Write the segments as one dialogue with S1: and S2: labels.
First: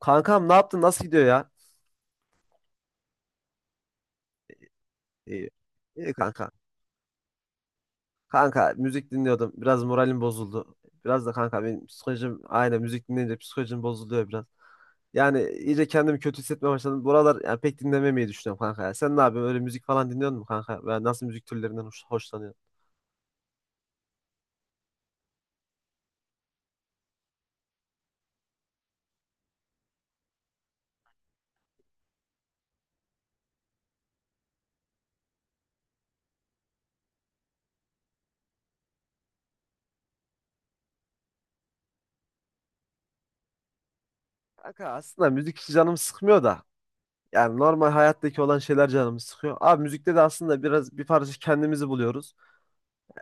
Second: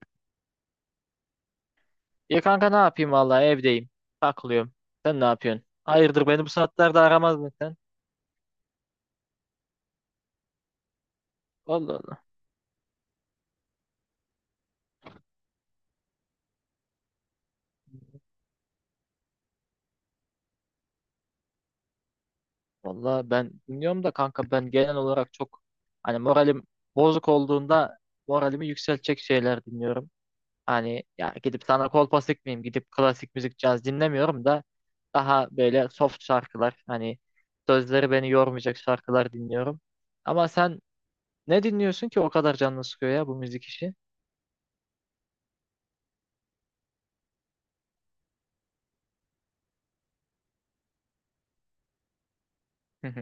S1: Kankam ne yaptın? Nasıl gidiyor ya?
S2: Ya kanka ne yapayım vallahi evdeyim. Takılıyorum. Sen ne
S1: İyi.
S2: yapıyorsun?
S1: İyi
S2: Hayırdır beni bu
S1: kanka.
S2: saatlerde aramazdın sen.
S1: Kanka müzik dinliyordum. Biraz moralim bozuldu. Biraz da kanka benim
S2: Allah Allah.
S1: psikolojim aynen müzik dinleyince psikolojim bozuluyor biraz. Yani iyice kendimi kötü hissetmeye başladım. Buralar yani pek dinlememeyi düşünüyorum kanka ya. Sen ne yapıyorsun? Öyle müzik falan dinliyor musun kanka? Veya nasıl müzik türlerinden hoşlanıyorsun?
S2: Vallahi ben dinliyorum da kanka ben genel olarak çok hani moralim bozuk olduğunda moralimi yükseltecek şeyler dinliyorum. Hani ya gidip sana kolpa sıkmayayım gidip klasik müzik caz dinlemiyorum da daha böyle soft şarkılar hani sözleri beni yormayacak şarkılar dinliyorum. Ama sen ne dinliyorsun ki o kadar canını sıkıyor ya bu müzik işi?
S1: Kanka aslında müzik hiç canımı sıkmıyor da. Yani normal hayattaki olan şeyler canımı sıkıyor. Abi müzikte de aslında biraz bir parça kendimizi buluyoruz.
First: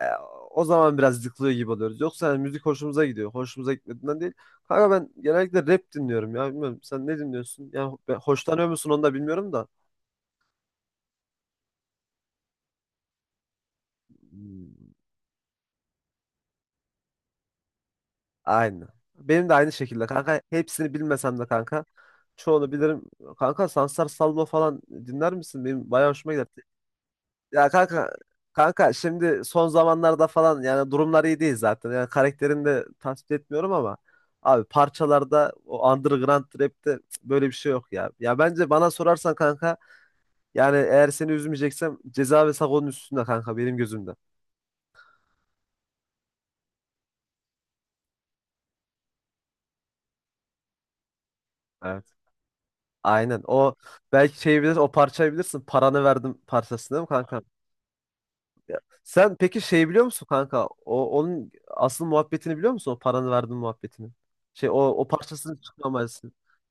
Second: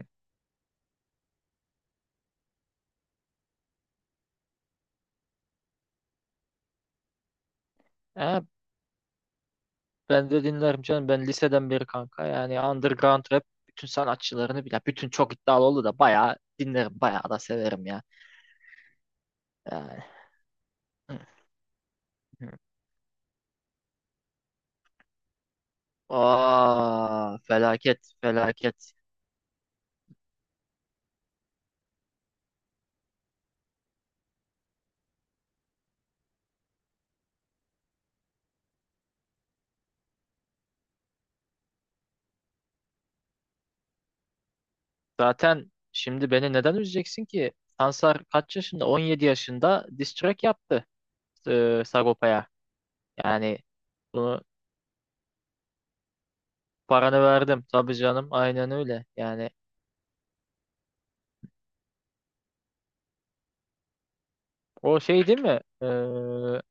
S1: E, o zaman biraz yıkılıyor gibi oluyoruz. Yoksa yani müzik hoşumuza gidiyor. Hoşumuza gitmediğinden değil. Kanka ben genellikle rap dinliyorum ya. Bilmiyorum sen ne dinliyorsun? Yani
S2: Ha,
S1: hoşlanıyor musun onu da bilmiyorum da.
S2: ben de dinlerim canım. Ben liseden beri kanka. Yani underground rap bütün sanatçılarını
S1: Hmm.
S2: bile. Bütün çok iddialı oldu da bayağı dinlerim. Bayağı da severim ya.
S1: Aynı. Benim de aynı
S2: Yani.
S1: şekilde kanka. Hepsini bilmesem de kanka. Çoğunu bilirim. Kanka Sansar Salvo falan dinler misin? Benim bayağı hoşuma gider.
S2: Aa,
S1: Ya
S2: felaket
S1: kanka
S2: felaket.
S1: kanka şimdi son zamanlarda falan yani durumlar iyi değil zaten. Yani karakterini de tasvip etmiyorum ama abi parçalarda o underground rap'te böyle bir şey yok ya. Ya bence bana sorarsan kanka yani eğer seni üzmeyeceksem Ceza ve Sago'nun üstünde kanka benim gözümde.
S2: Zaten şimdi beni neden üzeceksin ki? Sansar kaç yaşında? 17 yaşında diss track yaptı
S1: Evet.
S2: Sagopa'ya.
S1: Aynen.
S2: Yani
S1: O belki
S2: bunu
S1: şey bilir, o parçayı bilirsin. Paranı verdim parçasını, değil mi
S2: paranı
S1: kanka?
S2: verdim. Tabii canım aynen öyle.
S1: Sen
S2: Yani
S1: peki şey biliyor musun kanka? O onun asıl muhabbetini biliyor musun? O paranı verdim muhabbetini. Şey o
S2: o
S1: o
S2: şey değil mi?
S1: parçasını çıkmaması.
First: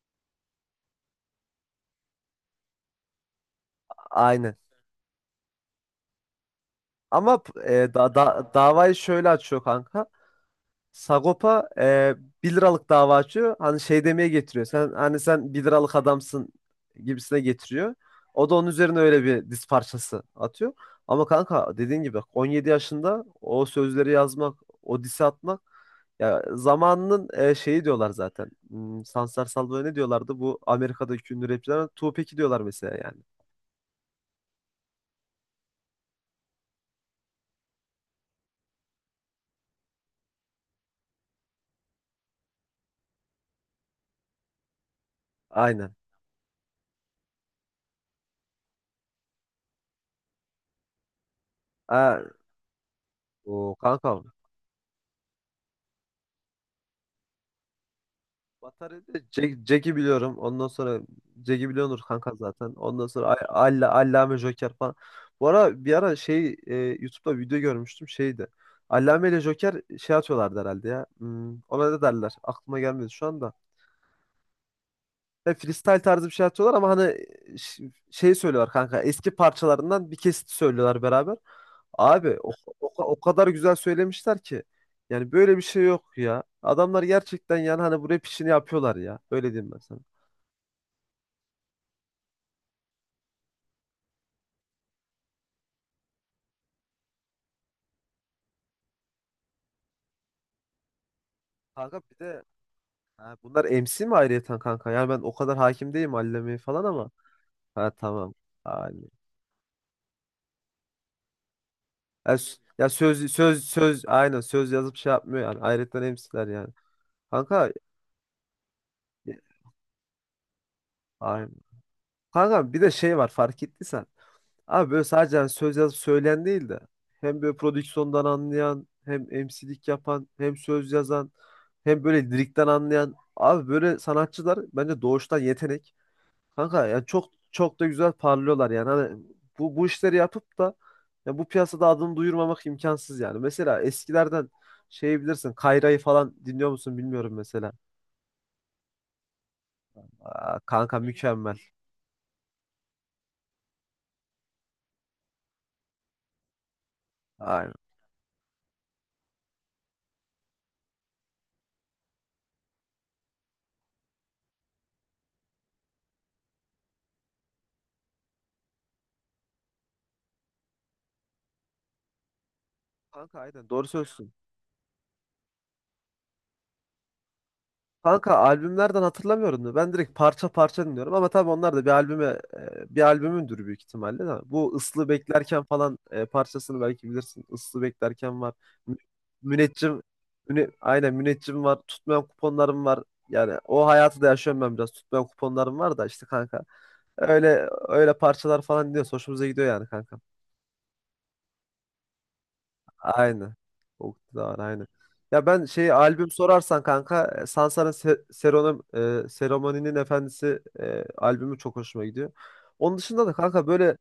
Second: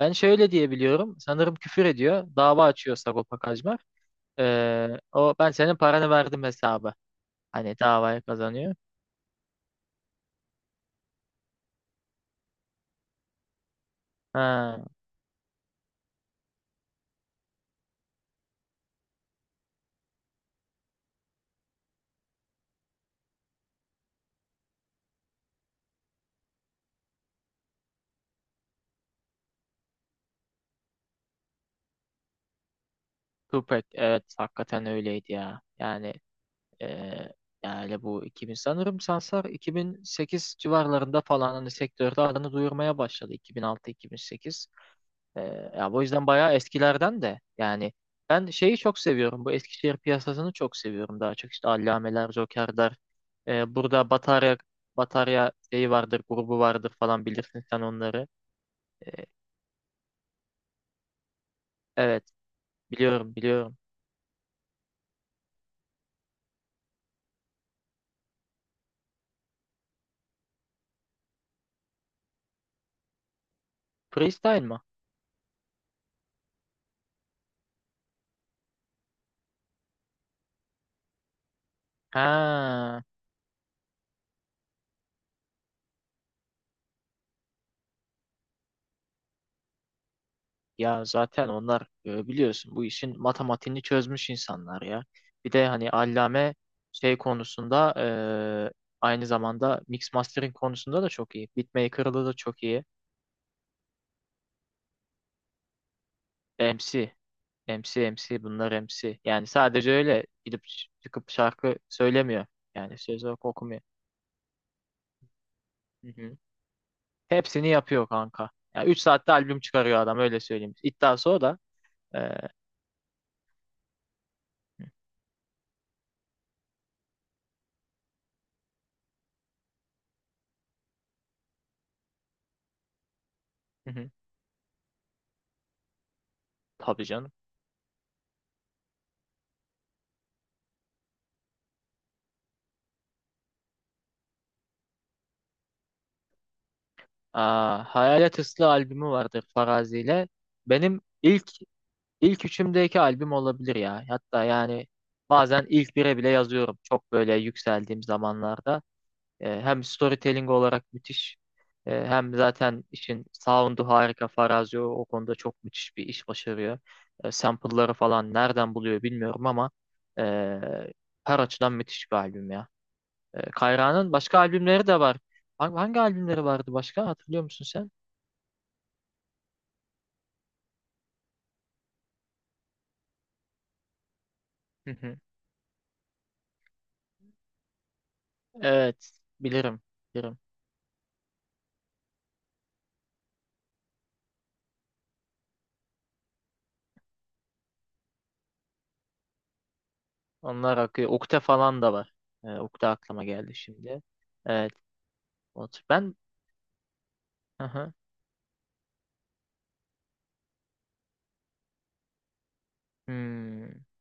S2: Ben şöyle diye biliyorum. Sanırım küfür ediyor. Dava açıyor Sagopa Kajmer.
S1: Aynen.
S2: O ben senin paranı verdim hesabı.
S1: Ama
S2: Hani davayı kazanıyor.
S1: davayı şöyle açıyor kanka. Sagopa 1 liralık dava açıyor. Hani şey demeye getiriyor.
S2: Ha,
S1: Sen hani sen 1 liralık adamsın gibisine getiriyor. O da onun üzerine öyle bir diz parçası atıyor. Ama kanka dediğin gibi 17 yaşında o sözleri yazmak, o disi atmak ya zamanının şeyi diyorlar zaten. Sansar Salvo'ya ne diyorlardı? Bu Amerika'daki ünlü rapçilere Tupac'i diyorlar mesela yani.
S2: Tupac evet hakikaten öyleydi ya. Yani ee, yani bu 2000 sanırım Sansar 2008 civarlarında falan hani sektörde adını duyurmaya başladı 2006-2008. Ya
S1: Aynen.
S2: bu yüzden bayağı eskilerden de yani ben şeyi çok seviyorum. Bu Eskişehir piyasasını çok seviyorum daha çok. İşte
S1: Aa,
S2: Allameler, Joker'ler.
S1: o
S2: Burada
S1: kankam.
S2: Batarya şeyi vardır, grubu vardır falan bilirsin sen onları.
S1: Batarya'da
S2: Ee,
S1: Jack'i biliyorum. Ondan sonra Jack'i biliyordur
S2: evet,
S1: kanka zaten. Ondan sonra
S2: biliyorum,
S1: Ay-
S2: biliyorum.
S1: Alla, Allame Joker falan. Bu ara bir ara YouTube'da video görmüştüm şeydi. Allame ile Joker şey atıyorlardı herhalde ya. Ona ne derler? Aklıma gelmedi şu anda.
S2: Freestyle mı?
S1: Ya freestyle tarzı bir şey atıyorlar ama hani şey söylüyorlar kanka. Eski parçalarından bir kesit söylüyorlar beraber. Abi o, o,
S2: Ha,
S1: o kadar güzel söylemişler ki yani böyle bir şey yok ya. Adamlar gerçekten yani hani bu rap işini yapıyorlar ya. Öyle diyeyim ben sana.
S2: ya zaten onlar biliyorsun bu işin matematiğini çözmüş insanlar ya. Bir de hani Allame şey konusunda e, aynı zamanda mix mastering konusunda da çok iyi.
S1: Kanka bir
S2: Beatmaker'da da
S1: de
S2: çok iyi.
S1: ha, bunlar MC mi ayrıyeten kanka? Yani ben o kadar hakim değilim Allame'ye falan ama.
S2: MC.
S1: Ha,
S2: MC
S1: tamam.
S2: MC bunlar
S1: Aynen.
S2: MC. Yani sadece öyle gidip çıkıp şarkı
S1: Ya,
S2: söylemiyor.
S1: s- ya
S2: Yani söz
S1: söz
S2: yok
S1: söz
S2: okumuyor.
S1: söz aynen söz yazıp şey yapmıyor yani. Ayrıyeten
S2: Hı hı.
S1: MC'ler yani.
S2: Hepsini
S1: Kanka
S2: yapıyor kanka. Yani 3 saatte albüm çıkarıyor adam öyle söyleyeyim. İddiası o
S1: aynen.
S2: da. Ee,
S1: Kanka bir de şey var fark ettiysen. Abi böyle sadece hani söz yazıp söyleyen değil de hem böyle prodüksiyondan anlayan hem MC'lik yapan hem söz yazan hem böyle lirikten anlayan abi
S2: hı
S1: böyle
S2: hı.
S1: sanatçılar bence doğuştan yetenek. Kanka yani
S2: Tabii
S1: çok
S2: canım.
S1: çok da güzel parlıyorlar yani. Hani bu işleri yapıp da ya bu piyasada adını duyurmamak imkansız yani. Mesela eskilerden şey bilirsin Kayra'yı falan dinliyor musun bilmiyorum mesela.
S2: Aa, Hayalet Islı albümü vardır Farazi ile.
S1: Aa, kanka
S2: Benim ilk
S1: mükemmel.
S2: ilk üçümdeki albüm olabilir ya. Hatta yani bazen ilk bire bile yazıyorum. Çok böyle
S1: Aynen.
S2: yükseldiğim zamanlarda. Hem storytelling olarak müthiş. Hem zaten işin sound'u harika. Farazi o konuda çok müthiş bir iş başarıyor. Sample'ları falan nereden buluyor bilmiyorum ama e, her açıdan müthiş bir albüm ya.
S1: Kanka aynen doğru
S2: Kayra'nın
S1: söylüyorsun.
S2: başka albümleri de var. Hangi albümleri vardı başka? Hatırlıyor musun sen?
S1: Kanka albümlerden hatırlamıyorum da ben direkt parça parça dinliyorum ama tabii onlar da bir albümündür büyük ihtimalle de. Bu
S2: Hı
S1: Islı
S2: hı.
S1: Beklerken falan parçasını belki bilirsin. Islı Beklerken var. Mü-
S2: Evet, bilirim,
S1: Müneccim
S2: bilirim.
S1: müne, aynen Müneccim var. Tutmayan kuponlarım var. Yani o hayatı da yaşıyorum ben biraz. Tutmayan kuponlarım var da işte kanka. Öyle öyle parçalar falan dinliyoruz. Hoşumuza gidiyor yani kanka.
S2: Onlar akıyor. Ukde falan da var. Ukde aklıma
S1: Aynı,
S2: geldi şimdi.
S1: Oktu da var
S2: Evet,
S1: aynen. Ya ben şey
S2: ben
S1: albüm sorarsan kanka
S2: hı
S1: Sansar'ın
S2: hı.
S1: Seromani'nin Efendisi albümü çok hoşuma gidiyor. Onun dışında da kanka
S2: Hmm.
S1: böyle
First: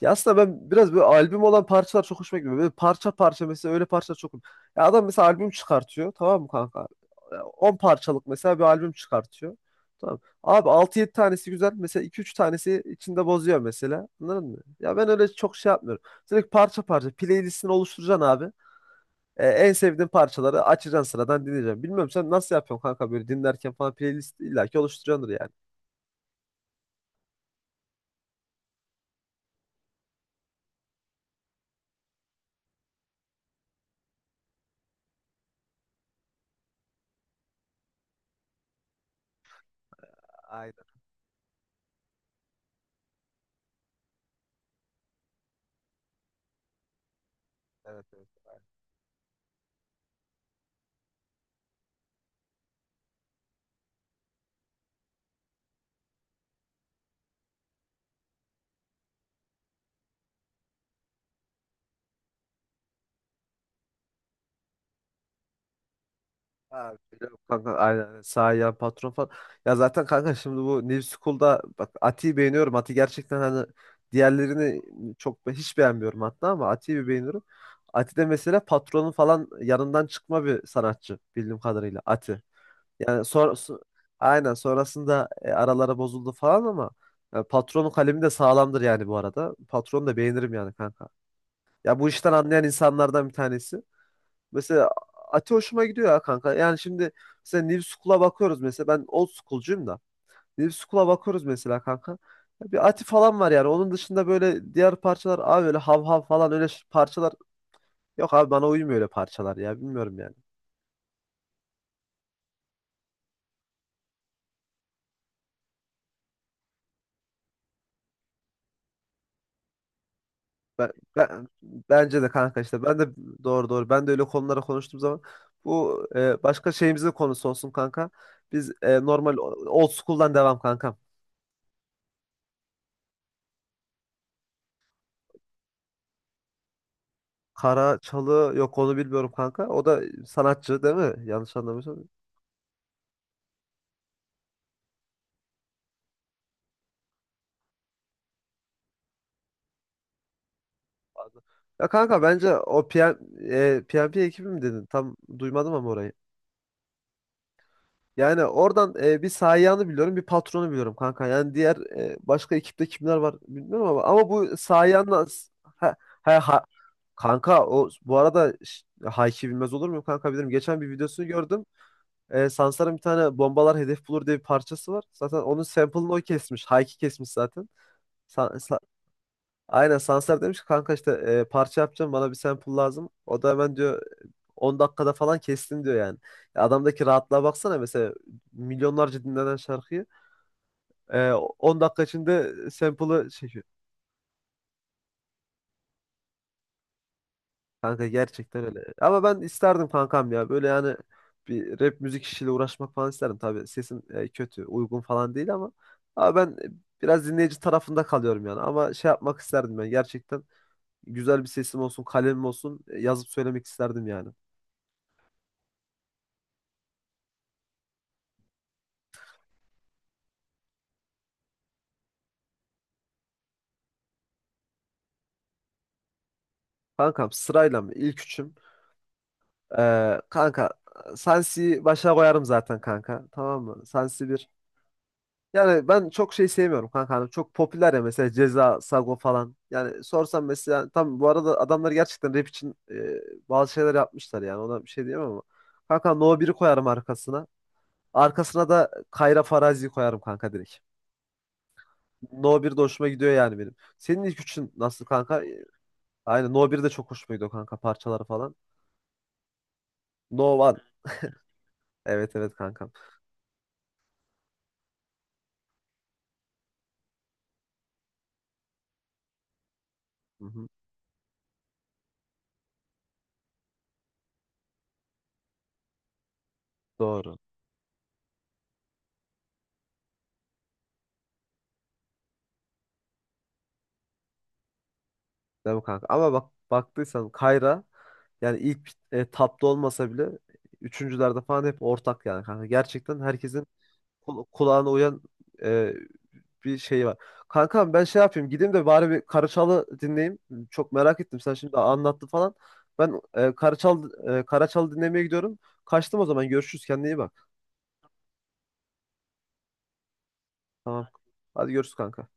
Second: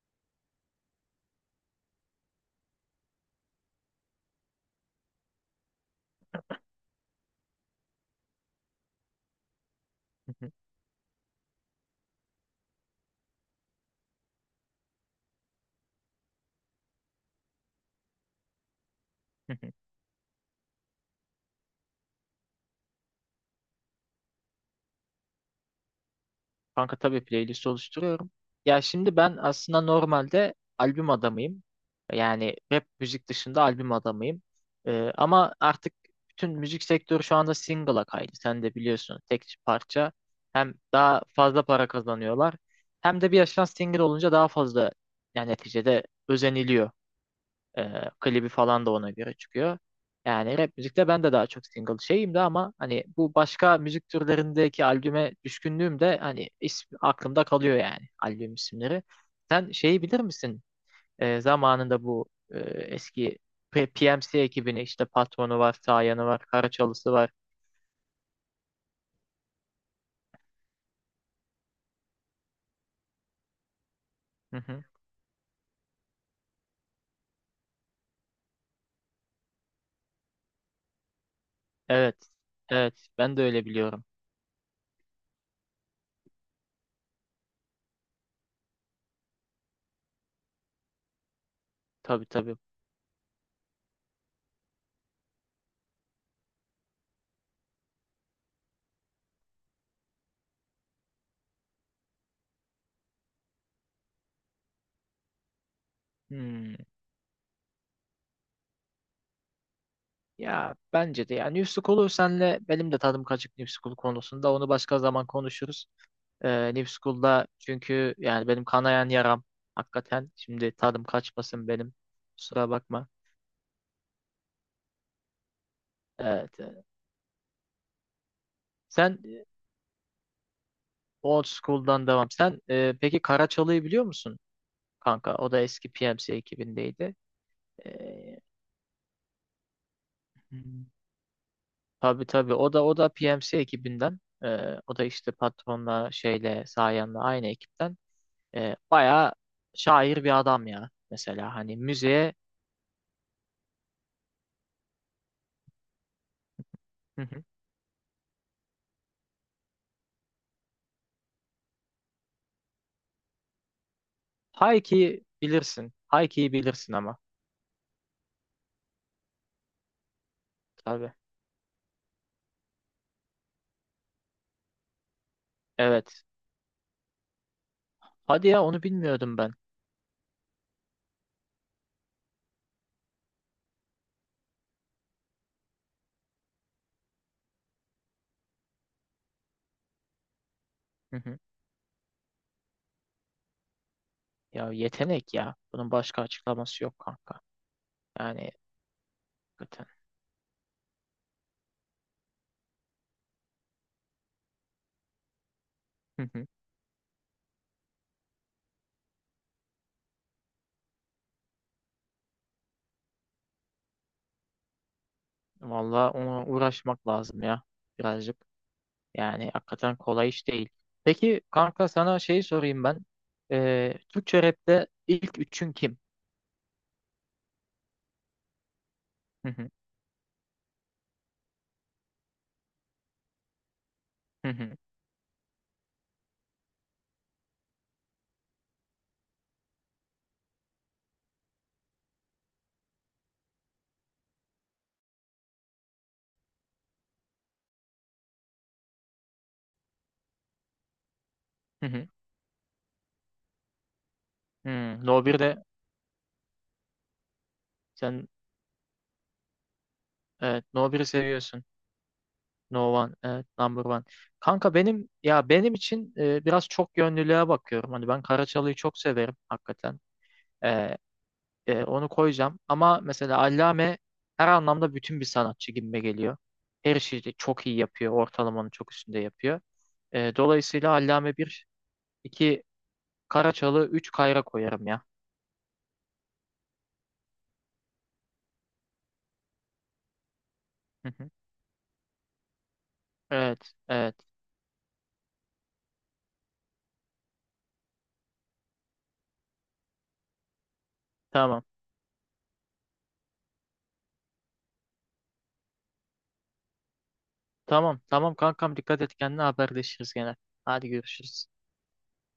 S1: ya aslında ben biraz böyle albüm olan parçalar çok hoşuma gidiyor. Böyle parça parça mesela öyle parça çok. Ya adam mesela albüm çıkartıyor, tamam mı kanka? E, 10 parçalık mesela bir albüm çıkartıyor. Tamam. Abi altı yedi tanesi güzel. Mesela iki üç tanesi içinde bozuyor mesela. Anladın mı? Ya ben öyle çok şey yapmıyorum. Direkt parça parça playlistini oluşturacaksın abi. E, en sevdiğin parçaları açacaksın sıradan dinleyeceksin. Bilmiyorum sen nasıl yapıyorsun kanka böyle dinlerken falan playlist illaki oluşturuyordur yani.
S2: Kanka tabii playlist oluşturuyorum. Ya şimdi ben aslında normalde albüm adamıyım. Yani rap müzik dışında albüm adamıyım. Ama artık bütün müzik sektörü şu anda single'a kaydı. Sen de biliyorsun tek parça. Hem
S1: Aynen,
S2: daha fazla para kazanıyorlar. Hem de bir yaştan single olunca daha fazla yani neticede özeniliyor.
S1: evet, evet.
S2: Klibi falan da ona göre çıkıyor. Yani rap müzikte ben de daha çok single şeyim de ama hani bu başka müzik türlerindeki albüme düşkünlüğüm de hani ismi, aklımda kalıyor yani albüm isimleri. Sen şeyi bilir misin? Zamanında bu eski PMC ekibini işte Patron'u var, Sayan'ı var,
S1: Abi,
S2: Karaçalısı var.
S1: biliyorum kanka, aynen, aynen. Sağ yan patron falan. Ya zaten kanka şimdi bu New School'da bak Ati'yi beğeniyorum. Ati gerçekten hani
S2: Hı
S1: diğerlerini
S2: hı.
S1: hiç beğenmiyorum hatta ama Ati'yi bir beğeniyorum. Ati de mesela patronun falan yanından çıkma bir sanatçı bildiğim kadarıyla
S2: Evet.
S1: Ati.
S2: Evet.
S1: Yani
S2: Ben de
S1: sonra
S2: öyle biliyorum.
S1: aynen sonrasında araları bozuldu falan ama patronun kalemi de sağlamdır yani bu arada. Patronu da beğenirim yani kanka. Ya bu
S2: Tabii
S1: işten
S2: tabii.
S1: anlayan insanlardan bir tanesi. Mesela Ati hoşuma gidiyor ya kanka. Yani şimdi mesela New School'a bakıyoruz mesela. Ben old school'cuyum da. New School'a bakıyoruz mesela kanka. Ya bir Ati falan var yani. Onun dışında böyle diğer parçalar abi öyle hav hav falan öyle
S2: Hmm.
S1: parçalar. Yok abi bana uymuyor öyle parçalar ya. Bilmiyorum yani.
S2: Ya bence de yani New School'u senle benim de tadım kaçık New School konusunda onu başka zaman konuşuruz. New School'da çünkü yani benim kanayan yaram hakikaten. Şimdi
S1: Ben,
S2: tadım
S1: ben-
S2: kaçmasın benim.
S1: bence de kanka
S2: Kusura
S1: işte ben de
S2: bakma.
S1: doğru doğru ben de öyle konulara konuştuğum zaman bu
S2: Evet.
S1: başka şeyimizin konusu olsun kanka. Biz
S2: Sen
S1: normal old school'dan devam kankam.
S2: Old School'dan devam. Sen peki Karaçalı'yı biliyor musun kanka? O da eski PMC ekibindeydi.
S1: Kara
S2: Ee,
S1: Çalı yok, onu bilmiyorum kanka. O da sanatçı
S2: hmm,
S1: değil mi? Yanlış anlamıyorsam.
S2: tabii tabii. O da PMC ekibinden. O da işte patronla şeyle Sayan'la aynı ekipten. Bayağı şair bir adam ya. Mesela hani
S1: Ya kanka
S2: müziğe.
S1: bence o PM, PMP ekibi mi dedin? Tam duymadım ama orayı.
S2: Hı hı.
S1: Yani oradan bir Sayan'ı biliyorum, bir patronu biliyorum kanka. Yani diğer başka ekipte kimler var bilmiyorum ama bu
S2: Hayki
S1: Sayan'la
S2: bilirsin.
S1: ha, ha,
S2: Hayki'yi
S1: ha-
S2: bilirsin ama.
S1: kanka o bu arada Hayki bilmez olur muyum kanka, bilirim. Geçen bir
S2: Tabii.
S1: videosunu gördüm. E, Sansar'ın bir tane bombalar hedef bulur diye bir parçası var. Zaten onun sample'ını o
S2: Evet.
S1: kesmiş. Hayki kesmiş zaten.
S2: Hadi ya onu bilmiyordum ben.
S1: Aynen Sansar demiş ki kanka işte parça yapacağım, bana bir sample lazım. O da hemen diyor 10 dakikada falan kestim diyor yani. Ya adamdaki rahatlığa baksana, mesela milyonlarca dinlenen şarkıyı
S2: Hı
S1: e,
S2: hı.
S1: 10 dakika içinde sample'ı çekiyor.
S2: Ya yetenek ya. Bunun başka açıklaması yok kanka.
S1: Kanka
S2: Yani
S1: gerçekten öyle. Ama ben
S2: hakikaten.
S1: isterdim kankam ya böyle yani bir rap müzik işiyle uğraşmak falan isterdim. Tabii sesim kötü uygun falan değil ama
S2: Hı
S1: ama
S2: hı.
S1: ben biraz dinleyici tarafında kalıyorum yani. Ama şey yapmak isterdim ben, gerçekten güzel bir sesim olsun, kalemim olsun yazıp söylemek isterdim yani.
S2: Vallahi ona uğraşmak lazım ya. Birazcık. Yani hakikaten kolay iş değil. Peki kanka sana şeyi sorayım ben. Türkçe rapte ilk üçün kim?
S1: Kankam sırayla mı? İlk üçüm.
S2: Hı hı.
S1: Kanka Sansi'yi başa koyarım zaten kanka. Tamam mı? Sansi bir.
S2: Hı hı.
S1: Yani ben çok şey sevmiyorum kanka. Hani çok popüler ya mesela Ceza, Sago falan. Yani sorsam mesela yani tam bu arada adamlar gerçekten rap için bazı şeyler yapmışlar yani. Ona bir şey diyemem ama. Kanka No 1'i koyarım arkasına. Arkasına da Kayra Farazi'yi koyarım kanka direkt.
S2: Hı hı.
S1: No 1 de hoşuma gidiyor yani benim. Senin ilk üçün nasıl
S2: No
S1: kanka?
S2: 1'de
S1: Aynen No 1 de çok hoşuma gidiyor kanka parçaları
S2: sen
S1: falan.
S2: evet,
S1: No 1.
S2: No 1'i seviyorsun.
S1: Evet, evet kanka.
S2: No One, evet, Number One. Kanka benim ya benim için biraz çok yönlülüğe bakıyorum. Hani ben Karaçalı'yı çok severim hakikaten.
S1: Hı hı.
S2: Ee, Onu koyacağım. Ama mesela Allame her anlamda bütün bir sanatçı gibime geliyor. Her şeyi de
S1: Doğru.
S2: çok iyi yapıyor. Ortalamanın çok üstünde yapıyor. Dolayısıyla Allame bir 2 Karaçalı, 3 Kayra koyarım ya.
S1: Değil mi kanka? Ama bak baktıysan Kayra yani ilk tapta olmasa bile
S2: Hı hı.
S1: üçüncülerde falan hep ortak yani kanka. Gerçekten herkesin
S2: Evet, evet.
S1: kulağına uyan e, bir şey var. Kankam ben şey yapayım gideyim de bari bir Karaçal'ı dinleyeyim. Çok merak ettim sen
S2: Tamam.
S1: şimdi anlattın falan. Ben Karaçal'ı dinlemeye gidiyorum. Kaçtım o zaman, görüşürüz, kendine iyi bak.
S2: Tamam, tamam kankam dikkat et kendine haberleşiriz gene. Hadi
S1: Tamam.
S2: görüşürüz.
S1: Hadi görüşürüz kanka.